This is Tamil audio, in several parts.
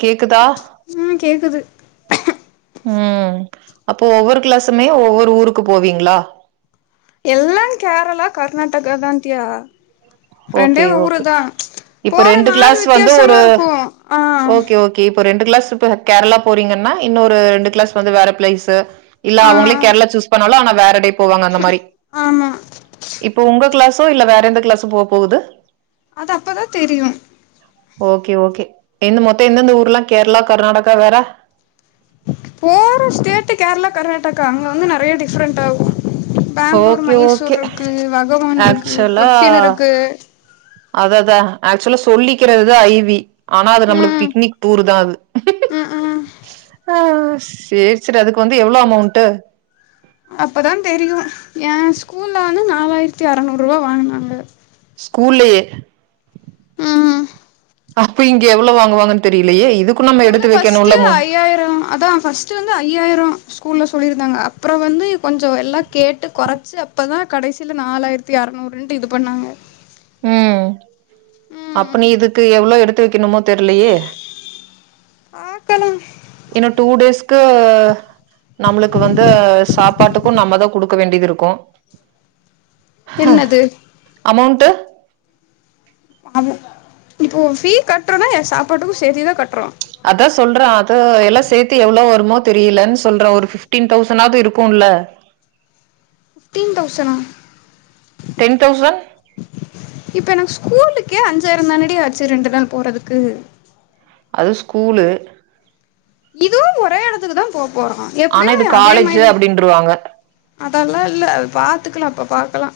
கேக்குதா உம் கேக்குது உம் அப்போ ஒவ்வொரு கிளாஸ்சுமே ஒவ்வொரு ஊருக்கு போவீங்களா எல்ல கேரளா கர்நாடகாதா தியா ஓகே ரெண்டே ஓகே ஊருதா இப்ப போற ரெண்டு நாள் கிளாஸ் வந்து வித்தியாசமா இருக்கும் ஆஹ் இப்ப ரெண்டு கிளாஸ் இப்ப கேரளா போறீங்கன்னா இன்னொறு ரெண்டு கிளாஸ் வந்து வேற பிளேஸ்ஸு இல்ல ஆ அவங்களே கேரளா சூஸ் பண்ணாலு ஆனா வேற டே போவாங்க அந்த மாரி ஆமா இப்ப உங்க கிளாஸ் இப்போ இல்ல வேற எந்த கிளஸும் போ போவுது அது அப்பதா தெரியும் ஓகே ஓகே இந்த மொத்தோ எந்தெந்த ஊர்லா கேர்ளா கர்நாடகா வேற போற ஸ்டேட்டு கேர்ளா கர்நாடகா அங்க வந்து நறைய டிஃப்ரெண்ட் ஆகு பேங்ளூர் ஓகே மைசூர் ஓகே இருக்கு வகவான் இருக்கு ஆக்சுவலா கொச்சின் இருக்கு அத அதான் ஆக்சுவலா சொல்லிக்கிறதுதா ஐ வி ஆனா அது நம்ளுக் ம் பிக்னிக் டூருதா அது ம் ம் ஆ சேர் சேரி அதுக்கு வந்து எவ்ளோ அமௌண்ட்டு அப்பதா தெரியு ஏ ஸ்கூல்ல வந்து நாலாயிரத்தி அறநூறுவா வாங்குனாங்க ஸ்கூல்லயே ம் அப்ப இங்க எவ்ளோ வாங்குவாங்கன் தெரியு ஸ்கூல்ல ஃபர்ஸ்ட்டு ஐயாயிரோ அதா ஃபர்ஸ்ட்டு வந்து ஐயாயிரோ ஸ்கூல்ல சொல்லியிருந்தாங்க அப்பறோ வந்து கொஞ்சொ எல்லா கேட்டு கொறச்சு அப்பதா கடைசியில நாலாயிரத்தி அறநூறுன்ட்டு இது பண்ணாங்க உம் ம் அப்ப நீ இதுக்கு எவ்ளோ எடுத் து வெக்கணுமோ தெர்லையே பாக்கணு ஏன்னா டூ டேஸ்க்கு நம்ளுக்கு வந்து சாப்பாட்டுக்கு நம்மதா குடுக்க வேண்டியது இருக்கு என்னது அந் இப்போ ஃபீ கட்றோனா ஏ சாப்பாட்டுக்கு சேத்திதா கட்றோ அதா சொல்ற அது எல்லா சேத்தி எவ்ளோ வருமோ தெ ரியிலன் சொல்ற ஒரு ஃபிஃப்டீன் தௌ [unintelligible] இருக்குல்ல ஃபிஃப்டீன் தௌசணா டென் தௌசண்ட் கூலுக்கே அஞ்சாயிர தானடி ஆச்சி ரெண்டு நாள் போறதுக்கு அது ஸ்கூலு இதுவு ஒரே எடத்துக்குதா போ போறோ ஆனா எப்டியு இது அதே காலேஜு மாரிதா அப்டின்ருவாங்க அதெல்லா இல்ல அது பாத்துக்கலா அப்ப பாக்கலா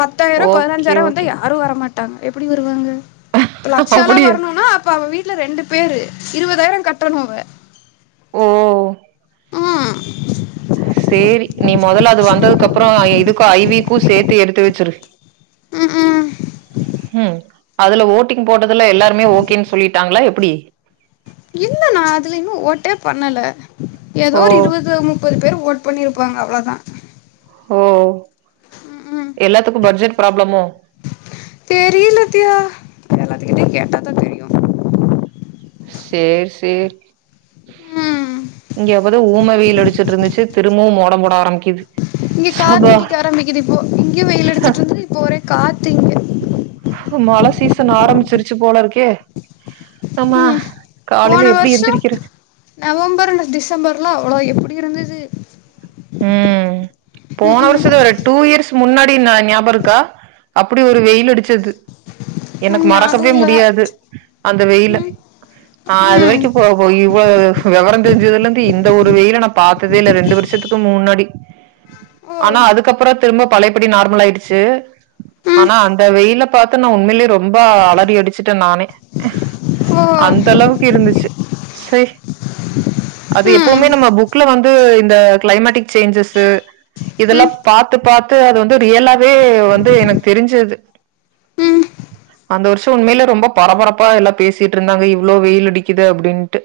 பத்தாயிர ஓகே பதினஞ்சாயிர வந்தா ஓகே யாரு வரமாட் டாங்க எப்டி வருவாங்க லக்ஷாலா அப்டியா வரணுன்னா அப்ப அவ வீட்ல ரெண்டு பேரு இருவதாயிர கட்டணு அவ ஓ ம் சேரி நீ மொதல்ல அது வந்ததுக்கப்றோ இ இதுக்கு ஐ வி க்கு சேத்தி எடுத்து வச்சிரு ம் ம் ம் அதுல ஓட்டிங் போட்டதுல எல்லாருமே ஓகேன் சொல்லிட்டாங்களா எப்டி இல்ல நா அதுல இன்னு ஓட்டே பண்ணல ஏதோ ஓ ஒரு இருவது முப்பது பேர் ஓட் பண்ணிருப்பாங்க அவ்வளோதா ஓ எல்லாத்துக்கும் பட்ஜெட் பராப்ளமோ தெரில தியா எல்லாத்துக்கிட்டயு கேட்டாதா தெரியும் சேரி சேரி ம் இங்க எப்பத ஊம வெயில் அடிச்சுட்டு இருந்துச்சு திரும்பவும் மோடம் போட ஆரம்பிக்குது இங்க சபா காத்தடிக்க ஆரம்பிக்குது இப்போ இங்க வெயில் அடிச்சுட்டு இருந்து இப்போ ஒரே காத் மழ சீச ன் ஆரம்பிச்சிருச்சு போல இருக்கே ஆமா ஹும் போன காலைல எப்டி வருஷம் எந்திரிக்கிறது நவம்பர் டிசம்பர்லாம் தோழா எப்படி இருந்தது ம் ம் போன வருஷத்து ம் ஒரு டூ இயர்ஸ் முன்னாடி நாஞாபம் இருக்கா அப்படி ஒரு வெயில் அடிச்சது ம் எனக்கு ஞாபக மறக்கவே இல்ல முடியாது அந்த வெயில ம் அது ம் வரைக்கும் போ இவ்வளோ விவரம் இதுல இருந்து இந்த ஒரு வெயில நா பாத்ததே இல்ல ரெண்டு வருஷத்துக்கு முன்னாடி ஓ ஆனா அதுக்கப்புறம் திரும்ப பழையப்படி நார்மல் ஆயிடுச்சு ம் ஆனா அந்த வெயில பாத்து நான் உண்மையிலயே ரொம்ப அலறி அடிச்சுட்டேன் நானே ஓ அந்த அளவுக்கு இருந்துச்சு சய் அது எப்பவுமே ம் நம்ம புக்ல வந்து இந்த கிளைமேட்டிக் சேஞ்சஸ்சு ம் இதெல்லாம் பாத்து பாத்து அது வந்து ரியலாவே வந்து எனக்கு தெரிஞ்சது ம் அந்த வருஷம் உண்மையில ரொம்ப பரபரப்பா எல்லாம் பேசிட்டு இருந்தாங்க இவ்வளோ வெயில் அடிக்குது அப்படின்ட்டு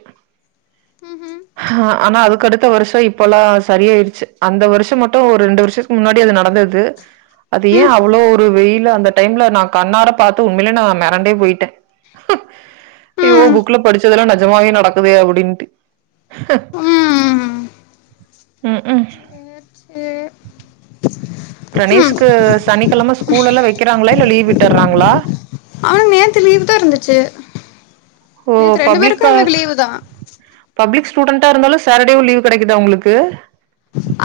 ம்ஹும் ஹ ஆனா அதுக்கடுத்த வருஷம் இப்பல்லாம் சரியாயிடுச்சு அந்த வருஷம் மட்டும் ஒரு ரெண்டு வருஷத்துக்கு முன்னாடி அது நடந்தது அது ஏன் ம் அவ்வளோ ஒரு வெயில அந்த டைம்ல நான் கண்ணார பாத்து உண்மையிலே நான் மெறண்டே போயிட்டேன் ம் ஐயோ புக்ல படிச்சதெல்லாம் நெஜமாவே நடக்குதே அப்படின்ட்டு ம் ம் ஹிம் ம் ம் சேர் ம் பிரணேஷ்க்கு சனிக்கிழமை ஸ்கூல்லல்லாம் வைக்கிறாங்களா ல்ல லீவ் விட்டுர்றாங்களா அவனு நேத்து லீவு தான் இருந்துச்சு ஓ நேத்து ரெண்டு பேருக்கு பப்ளிக்கா எங்களுக்கு லீவு தா பப்ளிக் ஸ்டூடெண்டா இருந்தாலும் சேட்டர்டே லீ்வ் கிடைக்குதா உங்களுக்கு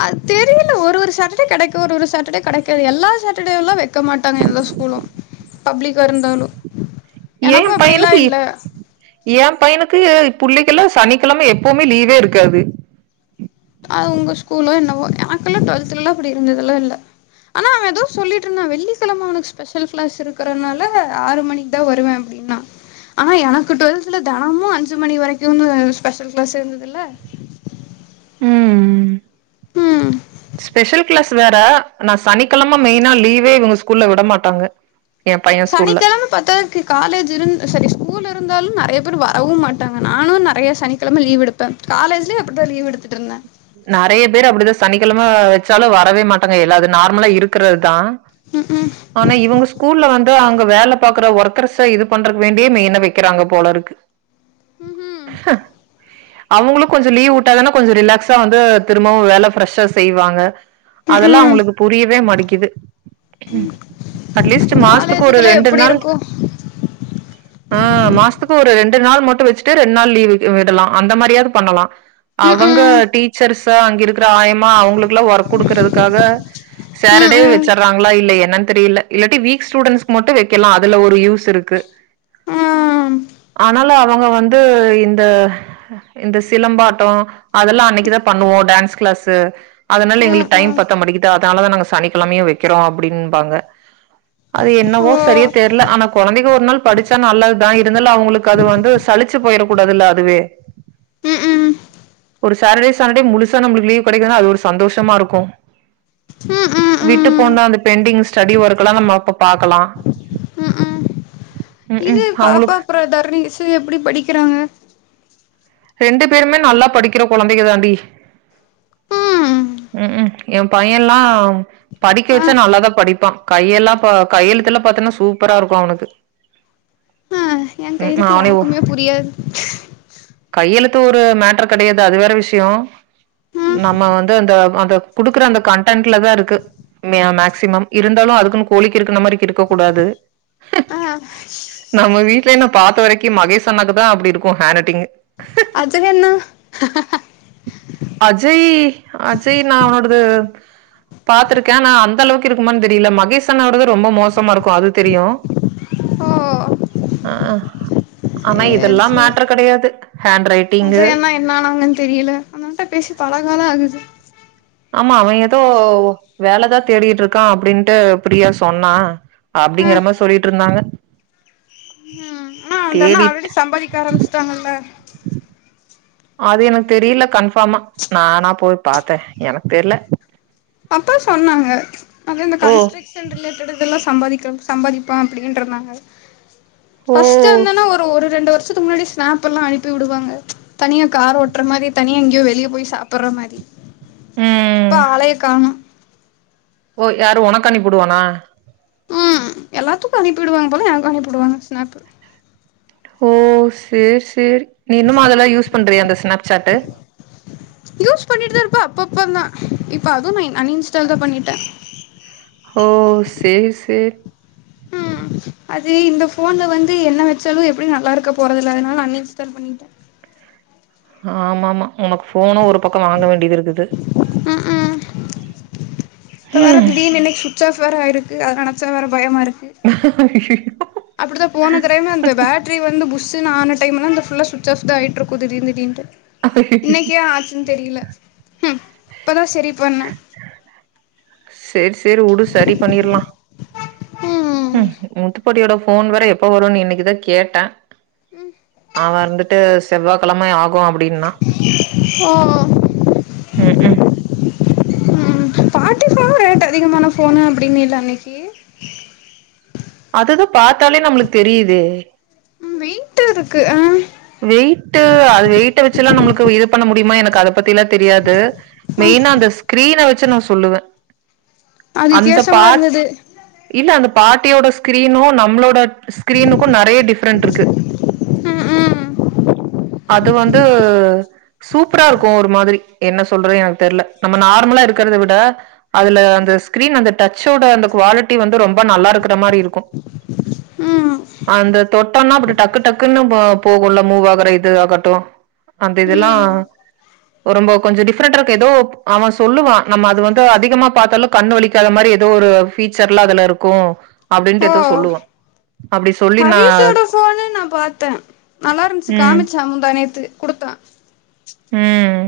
அது தெரியல ஒரு ஒரு சேட்டர்டே கிடைக்கும் ஒரு ஒரு சாட்டர்டே கிடைக்காது எல்லா சேட்டர்டே எல்லாம் வைக்க மாட்டாங்க எல்லா ஸ்கூலும் பப்ளிக்கா இருந்தாலும் என் பையனுக்கு இப் என் பையனுக்கு புள்ளக்கெல்லாம் சனிக்கிழமை எப்பவுமே லீவே இருக்காது அது உங்க ஸ்கூலோ என்னவோ எனக்கெல்லாம் டுவெல்த்த்லாம் அப்படி இருந்ததெலாம் இல்ல ஆனால் அவன் ஏதோ சொல்லிட்டு இருந்தான் வெள்ளிக்கிழமை அவனுக்கு ஸ்பெஷல் கிளாஸ் இருக்கிறதுனால ஆறு மணிக்கு தான் வருவேன் அப்படின்னா ஆனால் எனக்கு டுவெல்த்தல தினமும் அஞ்சு மணி வரைக்கும்னு ஸ்பெஷல் கிளாஸ் இருந்ததில்ல ம் ஸ்பெஷல் கிளாஸ் வேற நான் சனிக்கிழமை மெயினா லீவே இவங்க ஸ்கூல்ல விட மாட்டாங்க ஏ பைய ஸ்கூல்ல சனிக்கிழமை பத்தாதுக்கு காலேஜ் இருந் சாரி ஸ்கூல் இரு ந்தாலும் நிறைய பேர் வரவும் மாட்டாங்க நானும் நெறைய சனிக்கிழமை லீவு எடுப்பேன் காலேஜ்லயு அப்படி தான் லீவ் எடுத்துட்டுருந்தேன் நெறைய பேர் அப்படிதான் சனிக்கிழமை வச்சாலும் வரவே மாட்டாங்க எல்லா அது நார்மலா இருக்கிறதுதான் ம்ஹூம் ஆனா இவங்க ஸ்கூல்ல வந் தா அங்க வேலை பாக்குற ஒர்க்கர்ஸ் சா இது பண்றக்கு வேண்டியே மெயின வைக்கிறாங்க போல இருக்கு [inaudible] ம்ஹூம் அவங்களுக்கு கொஞ்ச லீவு விட்டாதானா கொஞ்ச ரிலாக்ஸ் வந்து திரும்பவும் வேலை ஃப்ரெஷ்ஷா செய்வாங்க அதெல்லாம் ம்ஹூம் அவங்களுக்கு புரியவே மாட்டிங்கிது அட்லீஸ்ட் மாசத்துக்கு ஒரு காலேஜுக்கெல்லா ரெண்டு எப்டி நாள் இருக்கு ஆ மாசத்துக்கு ஒரு ரெண்டு ரெண்டு நாள் மட்டும் வச்சுட்டு ரெண்டு நாள் லீவு விடலாம் அந்த மாரியாவது பண்ணலாம் அவங்க ம்ஹூம் டீச்சர்ஸ்சு அங்கிரு இரு ஆயமா அவங்களுக்குல்லாம் ஒர்க் கொடுக்குறதுக்காக சேட்டர்டே ம்ஹூம் வச்சறாங்களா இல்லைய என்ன தெரியல இல்லாடி வீக் ஸ்டுடென்ட்ஸ் மட்டும் வைக்கலாம் அதுல ஒரு யூஸ் இருக்கு இது ஆனால அவங்க வந்து இந்த இந்த சிலம்பாட்டம் அதெல்லாம் அன்னைக் இத பண்ணுவோ டான்ஸ் கிளாசு அதனால எங்ளுக்கு டைம் பத்த மட்டிக்குது அதனாலதா நாங்க சனிக்கிழமையே வைக்கிறோ அப்பிடின்பாங்க அது என்னவோ சரிய தெர்ல ஆனா கொழந்தைக ஒரு நாள் படிச்சா நல்லது தா இருந்தாலு அவங்ளுக்கு அது வந்து சலிச்சு போயிட கூடாதுல்ல அதுவே ஒரு சாட்டடே சண்டே முழுசா நம்ளுக்கு லீவ் கெடைக்குதுனா அது ஒரு சந்தோஷமாருக்கு விட்டு போன பெண்டிங் ஸ்டடி ஒர்க்கலா நம்ப அப்ப பாக்கலா ம் ம் இது பாப்பா அவங்களுக்கு அப்ற தருணிஷு எப்டி படிக்கிறாங்க ரெண்டு பேருமே நல்லா படிக்கிற கொழந்தைங்க தாண்டி ம் ம் ஏன் பையன்லாம் படிக்க ஆ வெச்சா நல்லாதா படி ப்பான் கையெல்லா பா கையெழுத்துலா பாத்தீன்னா சூப்பராருக்கு அவனுக்கு ஏன் ம் கையழுத்து அவனே ஒ யாருக்குமே புரியாது கையெழுத்து ஒரு மேட்டர் கெடையாது அது வேற விஷயோ ம் நம்ம வந்து அந்த அந்த குடுக்குற அந்த கன்டன்ட்ல தாருக்கு மே மேக்சிமம் இருந்தாலு அதுக்குன் கோழி கிருக்கன மாரி கிருக்க கூடாது ஆ நம்ம வீட்லே நா பாத்த வரைக்கு மகேஷ் அண்ணாக்குதா அப்டிருக்கு ஹேண்ட் ரைட்டிங் [unintelligible] அஜய் அஜய் நா அவனோடது பாத்துருக்கே ஆனா அந்த அளவுக்கு இருக்குமானு தெரில மகேஷ் அண்ணாவோடது ரொம்ப மோசமாருக்கு அது தெரியு ஓ ஆ ஆனா இது இதெல்லா மேட்ரு கெடையாது ஹேண்ட் ரைட்டிங்கு அஜய் அண்ணா என்ன ஆனாங்கன்னு தெரியல ஆனா ட பேசி பல கால ஆகுது ஆமா அவன் எதோ வேலதா தேடிட்ருக்கா அப்டின்ட்டு பிரியா சொன்னா ஆ அப்டிங்குற மாரி சொல்லிட்ருந்தாங்க ம் அந்த அண்ணா தேடிட் ஆல்ரெடி சம்பாதிக்க ஆரம்பிச்சிட்டாங்கல்ல அது எனக்கு தெரில கன்ஃபார்மா நானா போய் பாத்தே எனக்கு தெர்ல அப்பா சொன்னாங்க அது இந்த ஓ கன்ஸ்ட்ரக்க்ஷன் ரிலேடடு இதெல்லா சம்பாதிக்க சம்பாதிப்பா அப்படின்ருந்தாங்க ஓ பர்ஸ்ட்டு அந்த அண்ண ஒரு ஒரு ரெண்டு வருஷ துக்கு முன்னாடி ஸ்னாப்பெல்லா அனுப்பி வுடுவாங்க தனியா கார் ஓட்ற மாரி தனியா எங்கயோ வெளிய போய் சாப்புடுற மாரி ப்ப ம் ஆளே ம் ஓ யாரு உனக்கணுப்புடுவானா ம் எல்லாத்துக்கு அனுப்பிடுவாங்க போல என அனுப்பிடுவாங்க ஸ்னாப்பு ஓ சேர் சேரி நீ இன்னமு அதெல்லா யூஸ் பண்றியா அந்த ஸ்னாப்சாட்டு இப்ப அப்பப்ப தா இப்ப அதுவு அன்இன்ஸ்டால் தா பண்ணிட்டே ஓ சேரி சேரி ம் அது இந்த போன்ல வந்து என்ன வச்சாலு எப்புடியு நல்லாருக்க போறதல்ல அதனால அன் இன்ஸ்டால் பண்ணிட்டே ஆமா ஆமா உனக்கு ஃபோனு ஒரு பக்கம் வாங்க வேண்டியதுருக்குது ம் ம் இப்ப வேற ம் திடீர்னு சுட்ச்சாஃப் வேற ஆயிர்து அத நினச்சா வேற பயமா இருக்கு ம்ஹஹஹிஹிஹ அப்படித்தான் போன தரமே அந்த பேட்டரி வந்து புஸ் இ நான்ன டைமலாம் அந்த ஃபுல்லா சுவிச் ஆஃப் தான் ஆயிட்ருக்கும் திடீர் திடீர்னுட்டு இன்னைக்கேன் ஆச்சுன்னு தெரியல ஹம் இப்பதான் சரி பண்ணேன் சரி சரி உடு சரி பண்ணிரலாம் ம் உம் உத்த [inaudible] போன் வேற எப்ப வரும்னு இன்னைக்குதான் கேட்டேன் ஆஹ் வறந்துட்டு செவ்வாகெழமை ஆவ் ஓ அப்படின்னா ஓ உம் உம் உஹம் பார்ட்டிஃ ரேட் அதிகமான போனு அப்டினல்ல அன்னைக்கு அதுததா பாத்தாலே நம்மளுக்கு தெரியுதே உ வெய்டா இருக்கு ஆஹ வெயிட்டு அது வெயிட்ட வச்சுல்லா நம்மளுக்கு இது பண்ண முடியுமா எனக்கு அத பத்திலா தெரியாது ம் மெயினா அந்த ஸ்கிரீன வச் செர் நா சொல்லுவ அது வித்தியாசமா இருந்துது இல்ல அந்த பாட்டியோட ஸ்கிரீனு நம்மளோட ஸ்கிரீனுக்கு நெறயா டிஃப்ரென்ட் இருக்கு ம் ம் அது வந்து சூப்பரா இருக்கு ஒரு மாதிரி என்ன சொல்ற எனக்கு தெர்ல நம்ம நார்மலா இருக்றத விட அதுல அந்த ஸ்கிரீன் அந்த டச்சோட அந்த குவாலிட்டி வந்து ரொம்ப நல்லா இருக்கிற மாரி இருக்கு ம் அந்த தொட்டனா அப்டி டக்கு டக்குன்னு ப்ப போகுல்ல மூவ் ஆகுற இது ஆகட்டு அந்த இதெல்லா ம் ரொம்ப கொஞ்சோ டிஃப்ரெண்டா இருக்கு ஏதோ அவ சொல்லுவா நம்ம அது வந்து அதிகமா பாத்தாலு கண் வலிக்காத மாரி ஏதோ ஒரு ஃபீச்சர் எல்லா அதுல இருக்கு ஓ அப்டின்ட்டு ஏதோ சொல்லுவா அப்டி சொல்லி நா ஹரீஷோட போன்னு நானு பாத்தே நல்லாரிந்துச்சு ம் காமிச்சா முந்தா நேத்து குடுத்தா உம்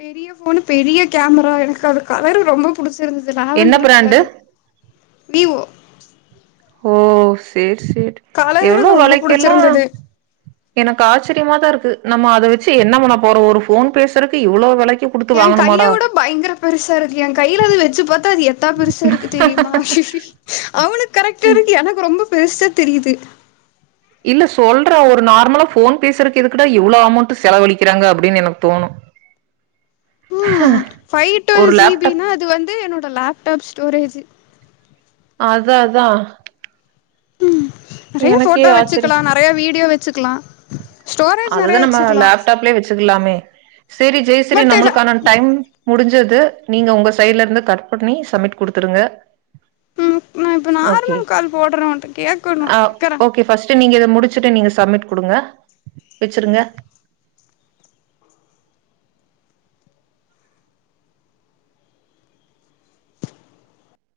பெரிய போனு பெரிய கேமரா எனக்கு அது கலரு ரொம்ப புடிச் இருந்துது என்ன லெவண்டர் பிராண்டு கலரு வீ ஓ ஓ செர் செர் எவ்வளோ எனக்கு ரொம்ப வலைக்ககெல்லா புடிச்சிருந்தது எனக்காச் தெரியமா தான் இருக்கு நம்ம அதை வச்சு என்ன பண்ண போறோ ஒரு போன் பேசறக்கு இவ்வளவு வலக்கு என் கைய கூட பயங்கர பெருசா இருக்கு என் கையில அது வச்சு பாத்தா அது எத் [unintelligible] பெருசா இருக்கு தெரியுமா அவனுக்கு கரெக்டா இருக்கு எனக்கு ரொம்ப பெர்சா தெரிது இல்ல சொல்ற ஒரு நார்மலா போன் பேசுறக்கு எதுக்குடா இவ்ளோ அமொண்ட் செலவழிக்றாங்க அப்டின்னு எனக்கு தோணு ஃபைவ் டுவெல் ஒரு ஜி பி லேப்டாப் னா அது வந்து என்னோட லேப்டப் ஸ்டோரேஜ்ஜி அதா அதா உம் நெறையா எனக்கே போட்டோ ஆச்சரியம் வச்சுக்கலான் நெறையா வீடியோ வச்சுக்கலான் அதுதா நம்ம லேப்டப்லயே வச்சுக்கலாமே செரி ஜெய் ஸ்ரீ பட் இத நம்மளுக்கான டைம் முடிஞ்ச து நீங்க உங்க சைடுலருந்து கட் பண்ணி சப்மிட் குடுத்துருங்க ம் நா இப்ப ஓகே நார்மல் கால் போடுறவன்ட்ட கேக்கணு அ வைக்கறே ஓகே ஃபஸ்ட் நீங்க எத முடிச்சுட்டு நீங்க சப்மிட் கொடுங்க வச்சுருங்க.